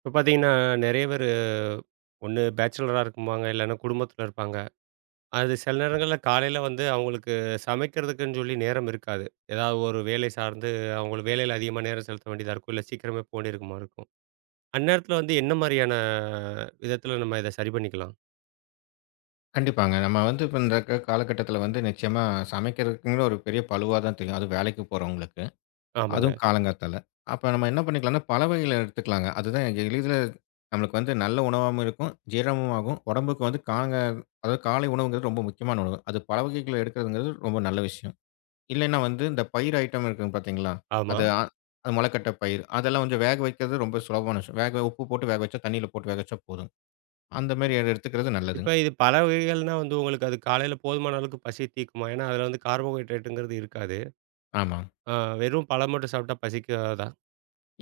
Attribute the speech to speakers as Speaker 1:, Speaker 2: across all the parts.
Speaker 1: இப்ப பார்த்தீங்கன்னா, நெறைய பேரு ஒண்ணு பேச்சுலரா இருக்கும்பாங்க, இல்லன்னா குடும்பத்தில இருப்பாங்க. அது சில நேரங்கள்ல காலையில வந்து அவங்களுக்கு சமைக்கிறதுக்குன்னு சொல்லி நேரம் இருக்காது. ஏதாவது ஒரு வேலை சார்ந்து அவங்களுக்கு வேலையில அதிகமா நேரம் செலுத்த வேண்டியதா இருக்கும். இல்ல சீக்கிரமே வேண்டியிருக்குமா இருக்கும். அந்நேரத்தில வந்து என்ன மாரியான விதத்தில நம்ம இத சரி பண்ணிக்கலாம்?
Speaker 2: கண்டிப்பாங்க. நம்ம வந்து இப்ப இந்த காலகட்டத்தில வந்து நிச்சயமா சமைக்கிறதுக்குங்கிற ஒரு பெரிய பளுவா தான் தெரியும். அதுவும் வேலைக்கு போறவங்களுக்கு.
Speaker 1: ஆமாங்க.
Speaker 2: அதுவும் காலங்காத்தால. அப்ப நம்ம என்ன பண்ணிக்கலாம்னா, பல வகைகள எடுத்துக்கலாங்க. அதுதான் எளிதில நம்மளுக்கு வந்து நல்ல உணவாவும் இருக்கும், ஜீரணமும் ஆகும். உடம்புக்கு வந்து காங்க அதாவது காலை உணவுங்கிறது ரொம்ப முக்கியமான உணவு. அது பல வகைகள எடுக்கிறதுங்கிறது ரொம்ப நல்ல விஷயம். இல்லைன்னா வந்து இந்த பயிர் ஐட்டம் இருக்குங்க பார்த்தீங்களா?
Speaker 1: ஆமா.
Speaker 2: அது அ அது மொளக்கட்ட பயிர். அதெல்லாம் கொஞ்சம் வேக வைக்கிறது ரொம்ப சுலபமான விஷயம். வேக உப்பு போட்டு வேக வச்சா, தண்ணீல போட்டு வேக வச்சா போதும். அந்த மாரி எடுத்துக்கிறது நல்லதுங்க.
Speaker 1: இப்ப இது பல வகைகள்னா வந்து உங்களுக்கு அது காலையில போதுமான அளவுக்கு பசி தீக்குமா? ஏன்னா, அதில வந்து கார்போஹைட்ரேட்டுங்கிறது இருக்காது.
Speaker 2: ஆமா.
Speaker 1: ஆ வெறும் பழம் மட்டும் சாப்பிட்டா பசிக்காதா?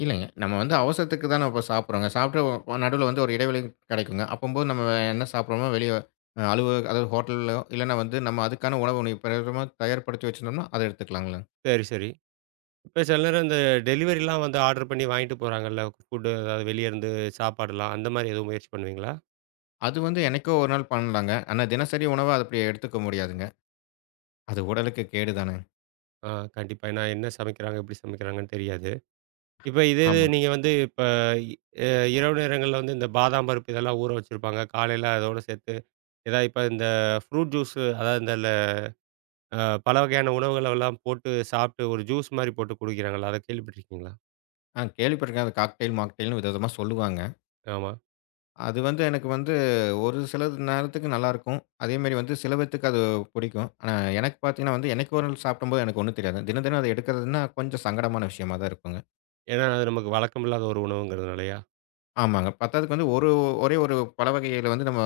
Speaker 2: இல்லைங்க. நம்ம வந்து அவசரத்துக்கு தான இப்ப சாப்பிடுறோங்க. சாப்பிட்டு நடுவுல வந்து ஒரு இடைவெளி கிடைக்குங்க. அப்பம்போது நம்ம என்ன சாப்பிடுறோமோ வெளிய அலுவலக அதாவது ஹோட்டல்லயோ இல்லன்னா வந்து நம்ம அதுக்கான உணவு பிரதம தயார்படுத்தி வச்சிருந்தோம்னா, அத எடுத்துக்கலாங்கள.
Speaker 1: சரி, சரி. இப்ப சில நேரம் இந்த டெலிவரிலாம் வந்து ஆர்டர் பண்ணி வாங்கிட்டு போறாங்கல்ல, ஃபுட்டு அதாவது வெளிய இருந்து சாப்பாடுலாம். அந்த மாரி எதுவும் முயற்சி பண்ணுவீங்களா?
Speaker 2: அது வந்து என்னைக்கோ ஒரு நாள் பண்ணலாங்க. ஆனா தினசரி உணவா அது அப்படி எடுத்துக்க முடியாதுங்க. அது உடலுக்கு கேடு தானே.
Speaker 1: ஆ கண்டிப்பா. ஏன்னா என்ன சமைக்கிறாங்க, எப்படி சமைக்கிறாங்கன்னு தெரியாது. இப்ப இதே இது
Speaker 2: ஆமா.
Speaker 1: நீங்க வந்து இப்ப அ இரவு நேரங்கள்ல வந்து இந்த பாதாம் பருப்பு இதெல்லாம் ஊற வச்சிருப்பாங்க. காலையில அதோட சேர்த்து ஏதாவது இப்ப இந்த ஃப்ரூட் ஜூஸ் அதாவது இந்த ல அ பல வகையான உணவுகளெல்லாம் போட்டு சாப்பிட்டு ஒரு ஜூஸ் மாரி போட்டு குடிக்கிறாங்கல்ல, அத கேள்விப்பட்டுருக்கீங்களா?
Speaker 2: ஆ கேள்விப்பட்டுருக்கேன். அது காக்டெயில், மாக்டெயில்னு விதவிதமா சொல்லுவாங்க.
Speaker 1: ஆமா.
Speaker 2: அது வந்து எனக்கு வந்து ஒரு சில நேரத்துக்கு நல்லாயிருக்கும். அதேமாரி வந்து சில பேத்துக்கு அது பிடிக்கும். ஆனா எனக்கு பார்த்தீங்கன்னா வந்து, என்னைக்கோ ஒரு நாள் சாப்பிடும்போது எனக்கு ஒண்ணும் தெரியாது. தினம், தினம் அத எடுக்கிறதுன்னா கொஞ்சம் சங்கடமான விஷயமா தான் இருக்குங்க.
Speaker 1: ஏன்னா அது நமக்கு வழக்கம் இல்லாத ஒரு உணவுங்கிறதுனாலயா?
Speaker 2: ஆமாங்க. பத்தாததுக்கு வந்து ஒரே ஒரு பழ வகையில வந்து நம்ம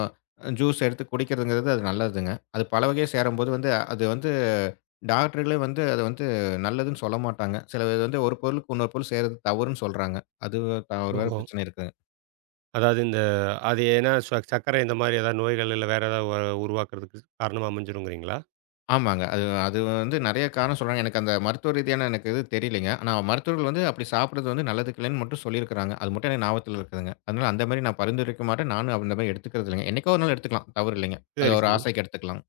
Speaker 2: ஜூஸ் எடுத்து குடிக்கிறதுங்கிறது அது நல்லதுங்க. அது பல வகையா சேரும்போது வந்து அது வந்து டாக்டர்களே வந்து அத வந்து நல்லதுன்னு சொல்ல மாட்டாங்க. சில இது வந்து ஒரு பொருளுக்கு இன்னொரு பொருள் சேருறது தவறுன்னு சொல்றாங்க. அது ஒரு வேற
Speaker 1: ஓஹோ!
Speaker 2: பிரச்சனை இருக்குங்க.
Speaker 1: அதாவது இந்த அது ஏன்னா சர்க்கரை இந்த மாதிரி ஏதாவது நோய்கள் இல்ல வேற ஏதாவது உருவாக்குறதுக்கு காரணமா அமைஞ்சிருங்கிறீங்களா?
Speaker 2: ஆமாங்க. அது அது வந்து நெறைய காரணம் சொல்றாங்க. எனக்கு அந்த மருத்துவ ரீதியான எனக்கு இது தெரியலைங்க. ஆனா மருத்துவர்கள் வந்து அப்படி சாப்பிடுறது வந்து நல்லதுக்கு இல்லன்னு மட்டும் சொல்லியிருக்கிறாங்க. அது மட்டும் எனக்கு ஞாபகத்துல இருக்குதுங்க. அதனால அந்த மாரி நான் பரிந்துரைக்க மாட்டேன். நானும் அந்த மாரி எடுத்துக்கிறது இல்லைங்க. என்னைக்கோ ஒரு நாள் எடுத்துக்கலாம். தவறு இல்லைங்க.
Speaker 1: சரி,
Speaker 2: அது ஒரு
Speaker 1: சரி.
Speaker 2: ஆசைக்கு எடுத்துக்கலாம்.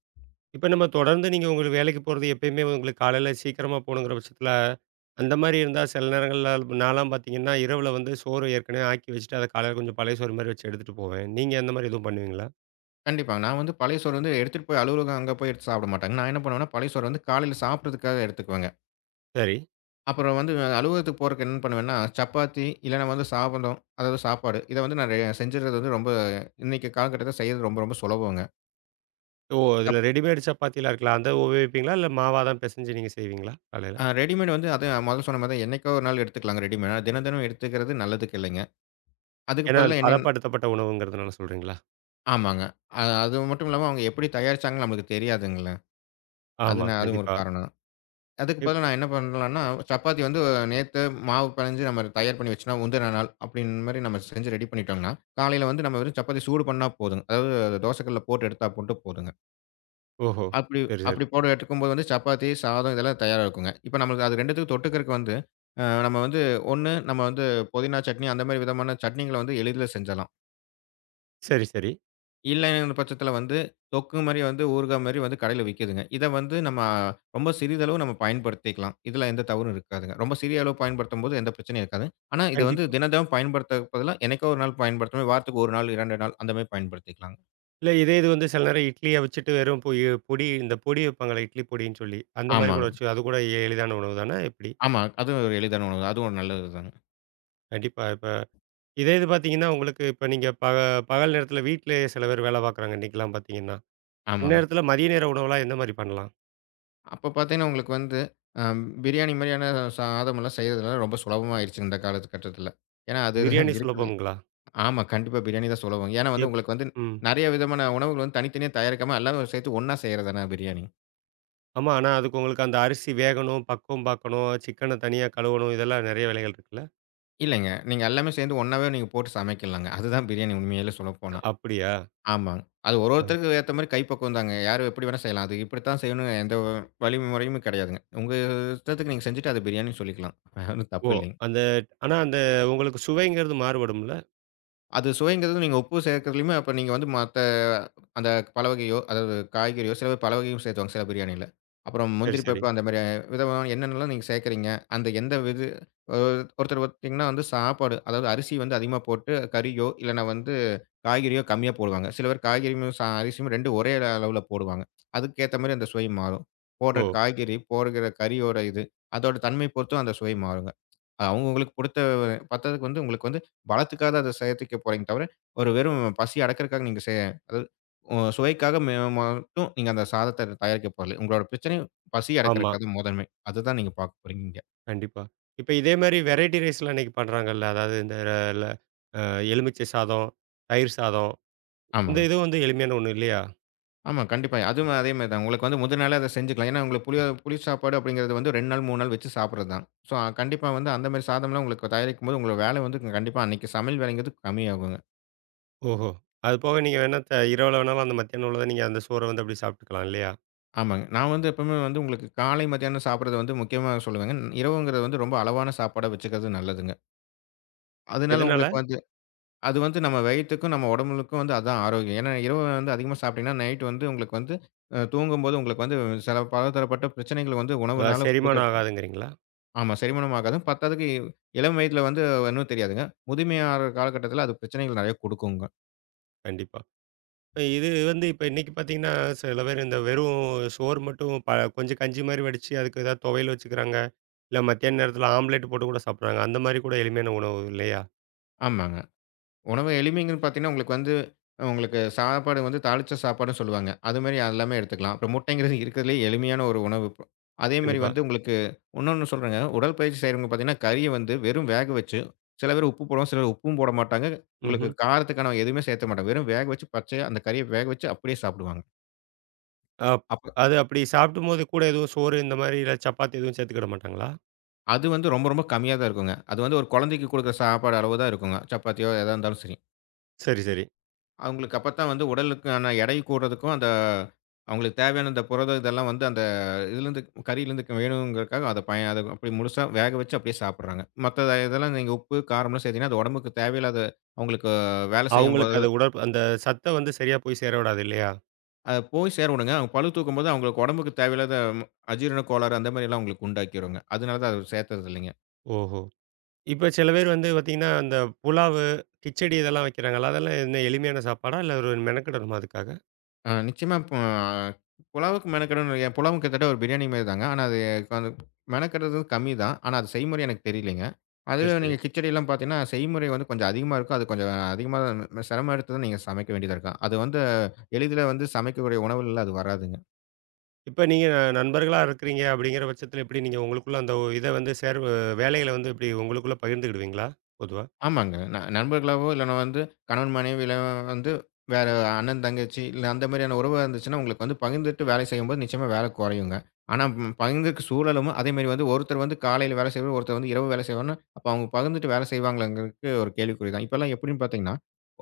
Speaker 1: இப்ப நம்ம தொடர்ந்து நீங்க உங்களுக்கு வேலைக்கு போறது எப்பயுமே உங்களுக்கு காலையில சீக்கிரமா போணுங்கிற பட்சத்தில, அந்த மாரி இருந்தா சில நேரங்கள்ல நான்லாம் பார்த்தீங்கன்னா, இரவுல வந்து சோறு ஏற்கனவே ஆக்கி வச்சுட்டு, அத காலையில கொஞ்சம் பழைய சோறு மாரி வச்சு எடுத்துட்டு போவேன். நீங்க அந்த மாரி எதுவும் பண்ணுவீங்களா?
Speaker 2: கண்டிப்பாங்க. நான் வந்து பழைய சோறு வந்து எடுத்துட்டு போய் அலுவலகம் அங்க போய் எடுத்து சாப்பிட மாட்டாங்க. நான் என்ன பண்ணுவேன்னா, பழைய சோறு வந்து காலையில சாப்பிடுறதுக்காக எடுத்துக்குவேங்க.
Speaker 1: சரி.
Speaker 2: அப்புறம் வந்து அலுவலகத்துக்கு போறதுக்கு என்ன பண்ணுவேன்னா, சப்பாத்தி இல்லன்னா வந்து சாதம், அதாவது சாப்பாடு. இத வந்து நான் செஞ்சுறது வந்து ரொம்ப இன்னைக்கு காலகட்டத்துல செய்றது ரொம்ப ரொம்ப சுலபங்க.
Speaker 1: ஓ! இதுல
Speaker 2: சப்
Speaker 1: ரெடிமேட் சப்பாத்திலாம் இருக்குல்ல, அத உபயோகிப்பீங்களா? இல்ல மாவா தான் பெசஞ்சு நீங்க செய்வீங்களா காலையில?
Speaker 2: ஆ ரெடிமேட் வந்து அது முதல்ல சொன்ன மாரி தான் என்னைக்கோ ஒரு நாள் எடுத்துக்கலாங்க ரெடிமேட். ஆனா தினம் தினம் எடுத்துக்கிறது நல்லதுக்கு இல்லைங்க. அதுக்கு
Speaker 1: ஏன்னா அது
Speaker 2: பதிலா என்னன்னு
Speaker 1: பதப்படுத்தப்பட்ட உணவுங்கிறதுனால சொல்றீங்களா?
Speaker 2: ஆமாங்க. அது மட்டும் இல்லாம அவங்க எப்படி தயாரிச்சாங்கன்னு நம்மளுக்கு தெரியாதுங்கல்ல. அது
Speaker 1: ஆமா,
Speaker 2: நான் அதுவும் ஒரு
Speaker 1: கண்டிப்பா.
Speaker 2: காரணம். அதுக்கு
Speaker 1: இப்
Speaker 2: பதிலா நான் என்ன பண்ணலான்னா, சப்பாத்தி வந்து நேத்து மாவு பெனஞ்சு நம்ம தயார் பண்ணி வச்சோம்னா, முந்தின நாள் அப்படின்னு மாரி நம்ம செஞ்சு ரெடி பண்ணிட்டோம்னா, காலையில வந்து நம்ம வெறும் சப்பாத்தி சூடு பண்ணா போதுங்க. அதாவது தோசைக்கல்ல போட்டு எடுத்தா மட்டும் போதுங்க.
Speaker 1: ஓஹோ!
Speaker 2: அப்படி
Speaker 1: சரி, சரி.
Speaker 2: அப்படி போட எடுக்கும்போது வந்து சப்பாத்தி, சாதம் இதெல்லாம் தயாரா இருக்குங்க. இப்ப நம்மளுக்கு அது 2த்துக்கும் தொட்டுக்கறக்கு வந்து, அ நம்ம வந்து ஒண்ணு நம்ம வந்து புதினா சட்னி அந்த மாரி விதமான சட்னிகள வந்து எளிதில செஞ்சிரலாம்.
Speaker 1: சரி, சரி.
Speaker 2: இல்லைங்கிற பட்சத்தில வந்து தொக்கு மாரி வந்து ஊறுகாய் மாரி வந்து கடையில விக்குதுங்க. இத வந்து நம்ம ரொம்ப சிறிதளவு நம்ம பயன்படுத்திக்கலாம். இதுல எந்த தவறும் இருக்காதுங்க. ரொம்ப சிறிய அளவு பயன்படுத்தும்போது எந்த பிரச்சனையும் இருக்காது. ஆனா இத வந்து
Speaker 1: கண்டிப்பா.
Speaker 2: தினந்தோறும் பயன்படுத்தறதுக்கு பதிலா என்னைக்கோ ஒரு நாள் பயன்படுத்தணும். வாரத்துக்கு 1 நாள், 2 நாள் அந்த மாரி பயன்படுத்திக்கலாங்க.
Speaker 1: இல்ல இதே இது வந்து சில நேரம் இட்லிய வச்சுட்டு வெறும் பொடி இந்த பொடி வைப்பாங்கல்ல, இட்லி பொடின்னு சொல்லி. அந்த மாரி கூட
Speaker 2: ஆமாங்க.
Speaker 1: வச்சு அது கூட எளிதான உணவு தானா எப்படி?
Speaker 2: ஆமா. அது ஒரு எளிதான உணவு. அதுவும் ஒரு நல்லது தாங்க.
Speaker 1: கண்டிப்பா. இப்ப இதே இது பார்த்தீங்கன்னா, உங்களுக்கு இப்ப நீங்க பகல் நேரத்தில வீட்லயே சில பேர் வேலை பார்க்குறாங்க இன்னைக்கெல்லாம் பார்த்தீங்கன்னா.
Speaker 2: ஆமாங்க.
Speaker 1: அந்நேரத்தில மதிய நேர உணவுலாம் எந்த மாரி பண்ணலாம்?
Speaker 2: அப்ப பார்த்தீங்கன்னா, உங்களுக்கு வந்து அ பிரியாணி மாரியான சாதமெல்லாம் செய்றதுலாம் ரொம்ப சுலபமாயிருச்சு இந்த காலகட்டத்தில. ஏன்னா, அதுதான்
Speaker 1: பிரியாணி
Speaker 2: இருக்குது.
Speaker 1: சுலபம்ங்களா?
Speaker 2: ஆமா, கண்டிப்பா பிரியாணி தான் சுலபம். ஏன்னா வந்து
Speaker 1: எப்
Speaker 2: உங்களுக்கு வந்து
Speaker 1: ம்.
Speaker 2: நெறைய விதமான உணவுகள் வந்து தனித்தனியா தயாரிக்காம எல்லாமே சேர்த்து ஒண்ணா செய்றது தானே பிரியாணி.
Speaker 1: ஆமா. ஆனா அதுக்கு உங்களுக்கு அந்த அரிசி வேகணும், பக்குவம் பார்க்கணும், சிக்கன தனியா கழுவணும் இதெல்லாம் நெறைய வேலைகள் இருக்குல்ல?
Speaker 2: இல்லைங்க. நீங்க எல்லாமே சேர்ந்து ஒண்ணாவே நீங்க போட்டு சமைக்கலாங்க. அதுதான் பிரியாணி உண்மையிலே சொல்லப்போனா.
Speaker 1: அப்படியா?
Speaker 2: ஆமாங்க. அது ஒரு
Speaker 1: அ.
Speaker 2: ஒருத்தருக்கு ஏத்த மாரி கைப்பக்குவம் தாங்க. யாரும் எப்படி வேணா செய்யலாம். அது இப்படித்தான் செய்யணும்னு எந்த வழிமுறையும் கிடையாதுங்க. உங்க இஷ்டத்துக்கு நீங்க செஞ்சுட்டு அது பிரியாணின்னு சொல்லிக்கலாம். ஒண்ணும்
Speaker 1: ஓ!
Speaker 2: தப்பு இல்லைங்க.
Speaker 1: அந்த ஆனா அந்த உங்களுக்கு சுவைங்கிறது மாறுபடும்ல?
Speaker 2: அது சுவைங்கிறது நீங்க உப்பு சேர்க்கிறதுலயுமே, அப்ப நீங்க வந்து மத்த அந்த பல வகையோ, அதாவது காய்கறியோ, சில பேர் பல வகையும் சேர்த்துவாங்க, சில பிரியாணியில. அப்புறம்
Speaker 1: சரி,
Speaker 2: முந்திரி
Speaker 1: சரி.
Speaker 2: பருப்பு அந்த மாரி விதமான என்னென்னலாம் நீங்க சேர்க்கிறீங்க? அந்த எந்த விது அ ஒருத்தர் பார்த்தீங்கன்னா வந்து சாப்பாடு, அதாவது அரிசி வந்து அதிகமா போட்டு கறியோ, இல்லன்னா வந்து காய்கறியோ கம்மியா போடுவாங்க. சில பேர் காய்கறியும் அரிசியும் 2 ஒரே அளவுல போடுவாங்க. அதுக்கேத்த மாரி அந்த சுவை மாறும். போடுற
Speaker 1: ஓ!
Speaker 2: காய்கறி, போடுகிற கறியோட இது, அதோட தன்மை பொறுத்தும் அந்த சுவை மாறுங்க. அவங்க உங்களுக்கு கொடுத்த பத்ததுக்கு வந்து உங்களுக்கு வந்து பலத்துக்காக அத சேர்த்துக்க போறீங்க தவிர, ஒரு வெறும் பசி அடக்கிறக்காக நீங்க அதாவது சுவைக்காக மட்டும் நீங்க அந்த சாதத்த தயாரிக்க போறல. உங்களோட பிரச்சனை பசி
Speaker 1: ஆமா.
Speaker 2: அடக்கிறக்காக முதன்மை. அதுதான் நீங்க பார்க்க போறீங்க இங்க.
Speaker 1: கண்டிப்பா. இப்ப இதே மாரி வெரைட்டி ரைஸ்லாம் இன்னைக்கு பண்றாங்கல்ல. அதாவது இந்த ர ல அ எலுமிச்சை சாதம், தயிர் சாதம். இந்த
Speaker 2: ஆமாங்க.
Speaker 1: இதுவும் வந்து எளிமையான ஒண்ணு இல்லையா?
Speaker 2: ஆமா, கண்டிப்பா. அதுவும் அதே மாரி தான். உங்களுக்கு வந்து முதல் நாளே அத செஞ்சுக்கலாம். ஏன்னா உங்களுக்கு புளியோ புளி சாப்பாடு அப்படிங்கிறது வந்து 2 நாள், 3 நாள் வச்சு சாப்பிடுறது தான். ஸோ கண்டிப்பா வந்து அந்த மாரி சாதம்லாம் உங்களுக்கு தயாரிக்கும்போது உங்களோட வேலை வந்து கண்டிப்பா அன்னைக்கு சமையல் வேலைங்கிறது கம்மியாகும்.
Speaker 1: ஓஹோ! அது போக நீங்க வேணா இரவுல வேணாலும் அந்த மத்தியானம் உள்ளத நீங்க அந்த சோற வந்து அப்படியே சாப்பிட்டுக்கலாம் இல்லையா?
Speaker 2: ஆமாங்க. நான் வந்து எப்பவுமே வந்து உங்களுக்கு காலை, மத்தியானம் சாப்பிடுறது வந்து முக்கியமா சொல்லுவேங்க. இரவுங்கிறது வந்து ரொம்ப அளவான சாப்பாடா வச்சுக்கிறது நல்லதுங்க. அதனால
Speaker 1: எதனால?
Speaker 2: உங்களுக்கு வந்து அது வந்து நம்ம வயித்துக்கும், நம்ம உடம்புக்கும் வந்து அதான் ஆரோக்கியம். ஏன்னா இரவு வந்து அதிகமா சாப்பிட்டீங்கன்னா, நைட் வந்து உங்களுக்கு வந்து தூங்கும்போது உங்களுக்கு வந்து சில பலதரப்பட்ட பிரச்சனைகள் வந்து
Speaker 1: அதாவது
Speaker 2: உணவுனால
Speaker 1: செரிமானம்
Speaker 2: குடுக்குறக்கும்
Speaker 1: ஆகாதுங்கிறீங்களா?
Speaker 2: ஆமா செரிமானம் ஆகாது. பத்தாததுக்கு இளம் வயதில வந்து ஒண்ணும் தெரியாதுங்க. முதுமையாற காலகட்டத்தில அது பிரச்சனைகள் நெறைய குடுக்குங்க.
Speaker 1: கண்டிப்பா. இப்ப இது வந்து இப்ப இன்னைக்கு பார்த்தீங்கன்னா, சில பேர் இந்த வெறும் சோறு மட்டும் கொஞ்சம் கஞ்சி மாரி வடிச்சு, அதுக்கு ஏதாவது துவையல் வச்சுக்கிறாங்க. இல்ல மத்தியான நேரத்தில ஆம்லேட் போட்டு கூட சாப்பிடுறாங்க. அந்த மாரி கூட எளிமையான உணவு இல்லையா?
Speaker 2: ஆமாங்க. உணவு எளிமைங்கன்னு பார்த்தீங்கன்னா, உங்களுக்கு வந்து உங்களுக்கு சாப்பாடு வந்து தாளிச்ச சாப்பாடுன்னு சொல்லுவாங்க. அதுமாரி எல்லாமே எடுத்துக்கலாம். அப்புறம் முட்டைங்கிறது இருக்கிறதுலயே எளிமையான ஒரு உணவு. அதேமாரி
Speaker 1: கண்டிப்பா.
Speaker 2: வந்து உங்களுக்கு இன்னொன்னு சொல்றேங்க. உடற்பயிற்சி செய்றவங்க பார்த்தீங்கன்னா, கறிய வந்து வெறும் வேக வச்சு சில பேர் உப்பு போடுவாங்க, சிலர் உப்பும் போட மாட்டாங்க. உங்களுக்கு
Speaker 1: ம்ஹ்ம்.
Speaker 2: காரத்துக்கான எதுவுமே சேர்த்த மாட்டாங்க. வெறும் வேக வச்சு பச்சையா அந்த கறிய வேக வச்சு அப்படியே சாப்பிடுவாங்க.
Speaker 1: அப்
Speaker 2: அப்ப
Speaker 1: அது அப்படி சாப்பிடும்போது கூட எதுவும் சோறு இந்த மாரி இல்ல சப்பாத்தி எதுவும் சேர்த்துக்கிட மாட்டாங்களா?
Speaker 2: அது வந்து ரொம்ப ரொம்ப கம்மியா தான் இருக்குங்க. அது வந்து ஒரு குழந்தைக்கு குடுக்குற சாப்பாடு அளவு தான் இருக்குங்க. சப்பாத்தியோ எதா இருந்தாலும் சரி.
Speaker 1: சரி, சரி.
Speaker 2: அவங்களுக்கு அப்பத்தான் வந்து உடலுக்கான எடை கூடுறதுக்கும், அந்த அவங்களுக்கு தேவையான அந்த புரதம் இதெல்லாம் வந்து அந்த இதுலேருந்து கறியிலேருந்து வேணுங்கிறதுக்காக அத அத அப்படி முழுசா வேக வச்சு அப்படியே சாப்பிடுறாங்க. மத்த இதெல்லாம் நீங்க உப்பு, காரம்லாம் சேர்த்தீங்கன்னா, அது உடம்புக்கு தேவையில்லாத அவங்களுக்கு வேலை
Speaker 1: அவங்களுக்கு
Speaker 2: செய்யும்போது
Speaker 1: அது அந்த சத்த வந்து சரியா போய் சேர விடாது இல்லையா?
Speaker 2: அது போய் சேரணுங்க. அவங்க பளு தூக்கும்போது அவங்களுக்கு உடம்புக்கு தேவையில்லாத அஜீரண கோளாறு அந்த மாதிரியெல்லாம் அவங்களுக்கு உண்டாக்கிருங்க. அதனால தான் அது சேர்த்தது இல்லைங்க.
Speaker 1: ஓஹோ! இப்ப சில பேர் வந்து பார்த்தீங்கன்னா, அந்த புலாவு, கிச்சடி இதெல்லாம் வைக்கிறாங்கல்ல, அதெல்லாம் என்ன எளிமையான சாப்பாடா? இல்ல ஒரு மெனக்கெடணுமா அதுக்காக?
Speaker 2: ஆ நிச்சயமா இப்போ ஆ, புலாவுக்கு மெனக்கெடணும் என் புலாவும் கிட்டத்தட்ட ஒரு பிரியாணி மாரி தாங்க. ஆனா அது அந்த மெனக்கெடுறது கம்மி தான். ஆனா அது செய்முறை எனக்கு தெரியலைங்க.
Speaker 1: சரி,
Speaker 2: அதுவே
Speaker 1: சரி.
Speaker 2: நீங்க கிச்சடிலாம் பார்த்தீங்கன்னா, செய்முறை வந்து கொஞ்சம் அதிகமா இருக்கும். அது கொஞ்சம் அதிகமா சிரமம் எடுத்து தான் நீங்க சமைக்க வேண்டியதா இருக்கும். அது வந்து எளிதில வந்து சமைக்கக்கூடிய உணவுகள்ல அது வராதுங்க.
Speaker 1: இப்ப நீங்க நண்பர்களா இருக்கிறீங்க அப்படிங்கிற பட்சத்தில எப்படி நீங்க உங்களுக்குள்ள அந்த இத வந்து வேலைகள வந்து எப்படி உங்களுக்குள்ள பகிர்ந்துக்கிடுவீங்களா? பொதுவா.
Speaker 2: ஆமாங்க. நண்பர்களாவோ இல்லன்னா வந்து கணவன் மனைவியில வந்து வேற அண்ணன், தங்கச்சி இல்ல அந்த மாரியான உறவா இருந்துச்சுன்னா, உங்களுக்கு வந்து பகிர்ந்துட்டு வேலை செய்யும்போது நிச்சயமா வேலை குறையுங்க. ஆனா பகிர்ந்துக்க சூழலும் அதே மாரி வந்து ஒருத்தர் வந்து காலையில வேலை செய்வார், ஒருத்தர் வந்து இரவு வேலை செய்வார்ன்னா, அப்ப அவங்க பகிர்ந்துட்டு வேலை செய்வாங்களாங்கிறதுக்கு ஒரு கேள்விக்குறி தான். இப்பல்லாம் எப்படின்னு பார்த்தீங்கன்னா,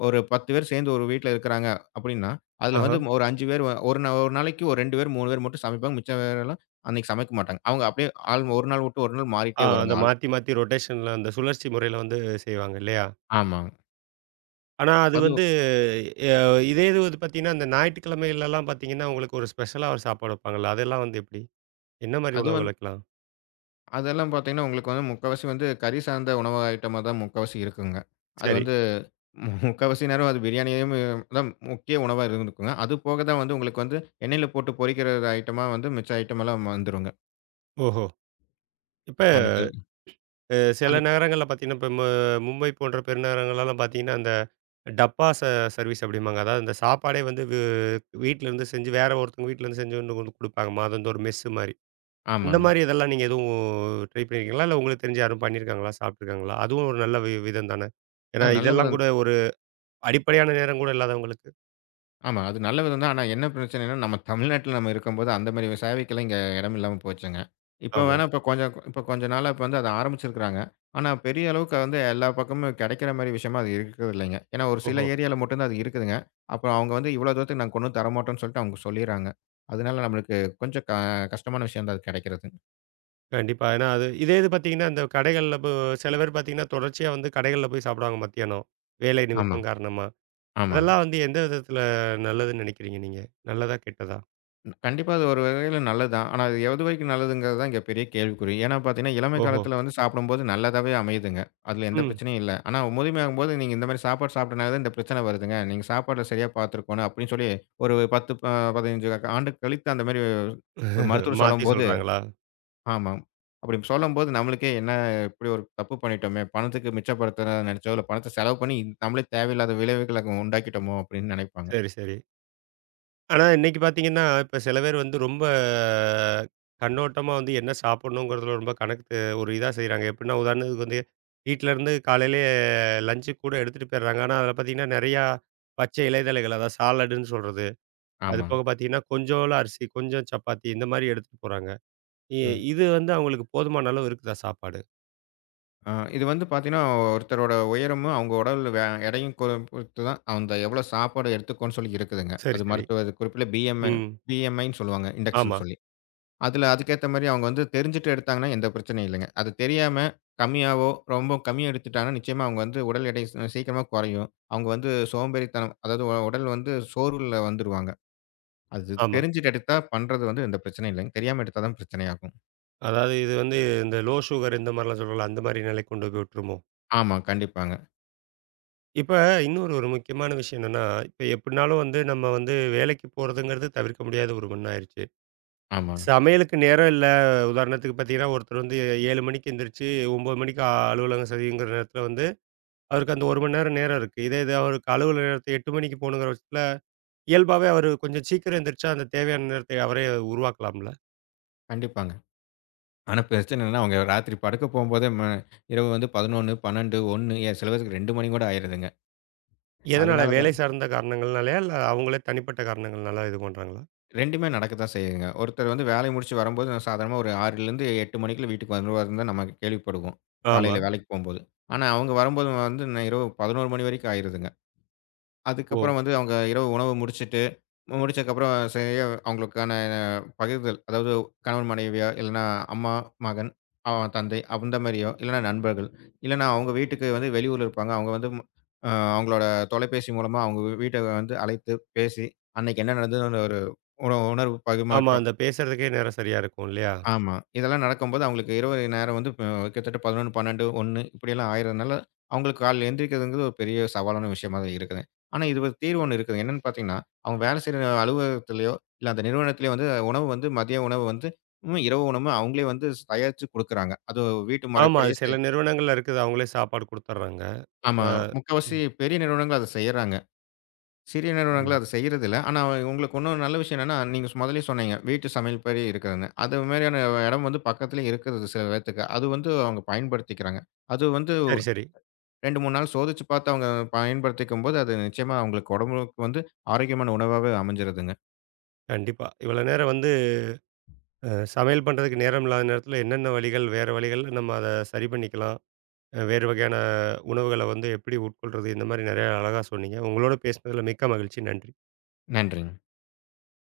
Speaker 2: ஒரு 10 பேர் சேர்ந்து ஒரு வீட்ல இருக்கிறாங்க அப்படின்னா, அதுல
Speaker 1: ஆஹா.
Speaker 2: வந்து ஒரு 5 பேர் ஒரு நாளைக்கு ஒரு 2 பேர், 3 பேர் மட்டும் சமைப்பாங்க. மிச்ச பேரெல்லாம் அன்னைக்கு சமைக்க மாட்டாங்க. அவங்க அப்படியே ஆள் ஒரு நாள் விட்டு ஒரு நாள் மாறிட்டே
Speaker 1: அந்த
Speaker 2: வருங்க ஆள்.
Speaker 1: மாத்தி மாத்தி ரொட்டேஷன்ல அந்த சுழற்சி முறையில வந்து செய்வாங்க இல்லையா?
Speaker 2: ஆமாங்க.
Speaker 1: ஆனா அது
Speaker 2: அது
Speaker 1: வந்து அ இதே இது வந்து பார்த்தீங்கன்னா, அந்த ஞாயிற்றுக்கிழமைகள்லலாம் பார்த்தீங்கன்னா, உங்களுக்கு ஒரு ஸ்பெஷலா ஒரு சாப்பாடு வைப்பாங்கல்ல. அதெல்லாம் வந்து எப்படி? என்ன மாரி
Speaker 2: அது
Speaker 1: உணவுகள்
Speaker 2: வந்து
Speaker 1: வைக்கலாம்?
Speaker 2: அதெல்லாம் பார்த்தீங்கன்னா, உங்களுக்கு வந்து முக்காவாசி வந்து கறி சார்ந்த உணவு ஐட்டமா தான் முக்காவாசி இருக்குங்க. அது
Speaker 1: சரி.
Speaker 2: வந்து முக்காவாசி நேரம் அது பிரியாணியும் தான் முக்கிய உணவா இருந்துக்குங்க. அது போக தான் வந்து உங்களுக்கு வந்து எண்ணெயில போட்டு பொரிக்கிற ஐட்டமா வந்து மிச்ச ஐட்டமெல்லாம் வந்துருங்க.
Speaker 1: ஓஹோ! இப்ப
Speaker 2: அன்னைக்கு
Speaker 1: சில
Speaker 2: அன்னைக்கு
Speaker 1: நகரங்கள்ல பார்த்தீங்கன்னா, இப்ப மும்பை போன்ற பெருநகரங்கள்லலாம் பார்த்தீங்கன்னா, அந்த டப்பா சர்வீஸ் அப்படிம்பாங்க. அதாவது இந்த சாப்பாடே வந்து வீட்லருந்து செஞ்சு வேற ஒருத்தவங்க வீட்லருந்து செஞ்சு கொண்டு வந்து குடுப்பாங்க. மாதந்தோறும் மெஸ்ஸு மாரி. அந்த
Speaker 2: ஆமாங்க.
Speaker 1: மாரி இதெல்லாம் நீங்க எதுவும் ட்ரை பண்ணியிருக்கீங்களா? இல்ல உங்களுக்கு தெரிஞ்சு யாரும் பண்ணியிருக்காங்களா? சாப்பிட்டுருக்காங்களா? அதுவும் ஒரு நல்ல விதம் தானே.
Speaker 2: ஆ
Speaker 1: ஏன்னா
Speaker 2: நல்ல
Speaker 1: இதெல்லாம் கூட ஒரு அடிப்படையான நேரம் கூட இல்லாதவங்களுக்கு.
Speaker 2: ஆமா. அது நல்ல விதம் தான். ஆனா என்ன பிரச்சனைன்னா, நம்ம தமிழ்நாட்டுல நம்ம இருக்கும்போது அந்த மாரி சேவைக்கெல்லாம் இங்க இடம் இல்லாம போச்சுங்க.
Speaker 1: ஆமா.
Speaker 2: இப்ப கொஞ்ச நாளா இப்ப வந்து அத ஆரம்பிச்சிருக்கிறாங்க. ஆனா பெரிய அளவுக்கு வந்து எல்லா பக்கமும் கிடைக்கிற மாரி விஷயமா அது இருக்கிறது இல்லைங்க. ஏன்னா ஒரு சில
Speaker 1: ஓஹோ!
Speaker 2: ஏரியால மட்டும் தான் அது இருக்குதுங்க. அப்புறம் அவங்க வந்து இவ்வளோ தூரத்துக்கு நாங்க கொண்டு வந்து தரமாட்டோம்ன்னு சொல்லிட்டு அவங்க சொல்லிர்றாங்க. அதனால நம்மளுக்கு கொஞ்சம் கஷ்டமான விஷயம் தான் அது கிடைக்கிறது.
Speaker 1: கண்டிப்பா. ஏன்னா, அது இதே இது பார்த்தீங்கன்னா, இந்த கடைகள்ல சில பேர் பார்த்தீங்கன்னா, தொடர்ச்சியா வந்து கடைகள்ல போய் சாப்பிடுவாங்க மத்தியானம். வேலை
Speaker 2: ஆமா,
Speaker 1: நிமித்தம் காரணமா.
Speaker 2: ஆமா.
Speaker 1: அதெல்லாம் வந்து எந்த விதத்தில நல்லதுன்னு நினைக்கிறீங்க நீங்க? நல்லதா? கெட்டதா?
Speaker 2: கண்டிப்பா அது ஒரு வகையில நல்லதுதான். ஆனா அது எது வரைக்கும் நல்லதுங்கிறது தான் இங்க பெரிய கேள்விக்குறி. ஏன்னா பார்த்தீங்கன்னா, இளமை
Speaker 1: ஓஹோ!
Speaker 2: காலத்தில வந்து சாப்பிடும்போது நல்லதாவே அமையுதுங்க. அதில எந்த
Speaker 1: ம்.
Speaker 2: பிரச்சனையும் இல்ல. ஆனா முதுமையாகும்போது நீங்க இந்த மாரி சாப்பாடு சாப்பிட்டனால தான் இந்த பிரச்சனை வருதுங்க. நீங்க சாப்பாட்ட சரியா பார்த்துருக்கணும் அப்படின்னு சொல்லி ஒரு 10 ப 15 ஆண்டு கழித்து அந்த மாரி ஒரு மருத்துவர்
Speaker 1: மாத்தி
Speaker 2: சொல்லும்போது
Speaker 1: சொல்றாங்களா?
Speaker 2: ஆமா. அப்படி சொல்லும்போது நம்மளுக்கே என்ன இப்படி ஒரு தப்பு பண்ணிட்டோமே! பணத்துக்கு மிச்சப்படுத்த நினைச்சோ, இல்ல பணத்த செலவு பண்ணி நம்மளே தேவையில்லாத விளைவுகள உண்டாக்கிட்டோமோ அப்படின்னு நினைப்பாங்க.
Speaker 1: சரி, சரி. ஆனா, இன்னைக்கு பார்த்தீங்கன்னா, இப்ப சில பேர் வந்து ரொம்ப கண்ணோட்டமா வந்து என்ன சாப்பிடணுங்கிறதுல ரொம்ப கணக்கு ஒரு இதா செய்றாங்க. எப்படின்னா, உதாரணத்துக்கு வந்து வீட்லருந்து காலையிலேயே லஞ்சுக்கு கூட எடுத்துட்டு போயிடுறாங்க. ஆனா, அதில பார்த்தீங்கன்னா, நெறையா பச்சை இலைதழைகள் அதாவது சாலடுன்னு சொல்றது. அது
Speaker 2: ஆமாங்க.
Speaker 1: போக பார்த்தீங்கன்னா, கொஞ்சோள அரிசி, கொஞ்சம் சப்பாத்தி இந்த மாரி எடுத்துட்டு போறாங்க. இ
Speaker 2: ம்.
Speaker 1: இது வந்து அவங்களுக்கு போதுமான அளவு இருக்குதா சாப்பாடு?
Speaker 2: ஆ, இது வந்து பார்த்தீங்கன்னா, ஒருத்தரோட உயரமும், அவங்க உடல் எடையும் பொறுத்து தான், அந்த எவ்வளோ சாப்பாடு எடுத்துக்கோன்னு சொல்லி இருக்குதுங்க.
Speaker 1: சரி,
Speaker 2: அது
Speaker 1: சரி.
Speaker 2: மருத்துவ குறிப்பில
Speaker 1: ம்.
Speaker 2: பிஎம்ஐன்னு சொல்லுவாங்க.
Speaker 1: ஆமா,
Speaker 2: இண்டெக்ஸ்ன்னு சொல்லி. அதில அதுக்கேத்த மாரி அவங்க வந்து தெரிஞ்சுட்டு எடுத்தாங்கன்னா, எந்த பிரச்சனையும் இல்லைங்க. அது தெரியாம கம்மியாவோ, ரொம்ப கம்மியா எடுத்துட்டாங்கன்னா, நிச்சயமா அவங்க வந்து உடல் எடை சீக்கிரமா குறையும். அவங்க வந்து சோம்பேறித்தனம் அதாவது உடல் வந்து சோர்வுல வந்துருவாங்க. அது
Speaker 1: ஆமா.
Speaker 2: தெரிஞ்சுட்டு எடுத்தா பண்றது வந்து எந்த பிரச்சனையும் இல்லைங்க. தெரியாம எடுத்தா தான் பிரச்சனையாகும்.
Speaker 1: அதாவது இது வந்து இந்த லோ சுகர் இந்த மாரிலாம் சொல்றோம்ல, அந்த மாரி நிலைக்கு கொண்டு போய் விட்டுருமோ?
Speaker 2: ஆமா. கண்டிப்பாங்க.
Speaker 1: இப்ப இன்னொரு ஒரு முக்கியமான விஷயம் என்னன்னா, இப்ப எப்படினாலும் வந்து நம்ம வந்து வேலைக்கு போறதுங்கிறது தவிர்க்க முடியாத ஒரு ஒண்ணா ஆயிருச்சு.
Speaker 2: ஆமா.
Speaker 1: சமையலுக்கு நேரம் இல்ல. உதாரணத்துக்கு பார்த்தீங்கன்னா, ஒருத்தர் வந்து 7 மணிக்கு எந்திரிச்சு 9 மணிக்கு அலுவலகம் சரிங்கிற நேரத்தில வந்து, அவருக்கு அந்த 1 மணி நேரம், நேரம் இருக்கு. இதே இது அவருக்கு அலுவலக நேரத்த 8 மணிக்கு போகணுங்கிற பட்சத்தில இயல்பாவே அவரு கொஞ்சம் சீக்கிரம் எந்திரிச்சா, அந்த தேவையான நேரத்தை அவரே உருவாக்கலாம்ல?
Speaker 2: கண்டிப்பாங்க. ஆனா பிரச்சனை என்னன்னா, அவங்க ராத்திரி படுக்க போம்போதே இரவு வந்து 11, 12, 1 ஏன் சில பேருக்கு 2 மணி கூட ஆயிருதுங்க.
Speaker 1: எதனால?
Speaker 2: அதனால
Speaker 1: வேலை
Speaker 2: தான்
Speaker 1: சார்ந்த காரணங்கள்னாலயா? இல்ல அவங்களே தனிப்பட்ட காரணங்கள்னால இது பண்றாங்களா?
Speaker 2: 2மே நடக்க தான் செய்யுதுங்க. ஒருத்தர் வந்து வேலைய முடிச்சு வரும்போது சாதாரணமா ஒரு 6லேருந்து 8 மணிக்குள்ள வீட்டுக்கு வந்துருவாருன்னு தான் நம்ம கேள்விப்படுவோம்.
Speaker 1: ஆமா.
Speaker 2: காலையில வேலைக்கு போம்போது. ஆனா அவங்க வரும்போது வந்து இரவு 11 மணி வரைக்கும் ஆயிருதுங்க.
Speaker 1: ஓ!
Speaker 2: அதுக்கப்புறம் வந்து அவங்க இரவு உணவு முடிச்சுட்டு, முடிச்சதுக்கப்புறம் சரியா அவங்களுக்கான பகிர்தல், அதாவது கணவன் மனைவியா, இல்லன்னா அம்மா, மகன், அ தந்தை அந்த மாரியோ, இல்லன்னா நண்பர்கள், இல்லன்னா அவங்க வீட்டுக்கு வந்து வெளியூர்ல இருப்பாங்க. அவங்க வந்து அ அவங்களோட தொலைபேசி மூலமா அவங்க வீட்ட வந்து அழைத்து பேசி, அன்னைக்கு என்ன நடந்ததுன்னு ஒரு உணர்வு
Speaker 1: ஆமா.
Speaker 2: பரிமாற்றம்.
Speaker 1: அந்த பேசுறதுக்கே நேரம் சரியா இருக்கும் இல்லையா?
Speaker 2: ஆமா. இதெல்லாம் நடக்கும்போது அவங்களுக்கு இரவு நேரம் வந்து கிட்டத்தட்ட 11, 12, 1 இப்படியெல்லாம் ஆயிறதுனால, அவங்களுக்கு காலைல எந்திரிக்கிறதுங்கிறது ஒரு பெரிய சவாலான விஷயமா தான் இருக்குதுங்க. ஆனா இது ஒரு தீர்வு ஒண்ணு இருக்குது. என்னன்னு பார்த்தீங்கன்னா, அவங்க வேலை செய்ற அலுவலகத்திலயோ, இல்ல அந்த நிறுவனத்திலயோ வந்து உணவு வந்து மதிய உணவு வந்து இரவு உணவு அவங்களே வந்து தயாரிச்சு குடுக்குறாங்க. அது வீட்டு
Speaker 1: ஆமா. அது
Speaker 2: முறைப்படியே
Speaker 1: சில
Speaker 2: செய்
Speaker 1: நிறுவனங்கள்ல இருக்குது. அவங்களே சாப்பாடு குடுத்துர்றாங்க.
Speaker 2: ஆமா.
Speaker 1: ஆனா
Speaker 2: முக்காவாசி
Speaker 1: ம்.
Speaker 2: பெரிய நிறுவனங்கள் அத செய்யறாங்க. சிறிய
Speaker 1: ஆமா.
Speaker 2: நிறுவனங்கள் அத செய்றதில்ல. ஆனா உங்களுக்கு இன்னொரு நல்ல விஷயம் என்னன்னா, நீங்க முதல்லயே சொன்னீங்க. வீட்டு சமையல் படி இருக்குதுன்னு. அது மாரியான இடம் வந்து பக்கத்திலேயே இருக்குது சில பேத்துக்கு. அது வந்து அவங்க பயன்படுத்திக்கிறாங்க. அது வந்து
Speaker 1: சரி, சரி.
Speaker 2: 2, 3 நாள் சோதிச்சு பார்த்து அவங்க பயன்படுத்திக்கும்போது, அது நிச்சயமா அவங்களுக்கு உடம்புக்கு வந்து ஆரோக்கியமான உணவாவே அமைஞ்சிருதுங்க.
Speaker 1: கண்டிப்பா. இவ்வளோ நேரம் வந்து அ சமையல் பண்றதுக்கு நேரம் இல்லாத நேரத்தில என்னென்ன வழிகள், வேற வழிகள்ல நம்ம அத சரி பண்ணிக்கலாம். வேறு வகையான உணவுகள வந்து எப்படி உட்கொள்றது? இந்த மாரி நெறையா அழகா சொன்னீங்க. உங்களோட பேசினதில மிக்க மகிழ்ச்சி. நன்றி.
Speaker 2: நன்றிங்க.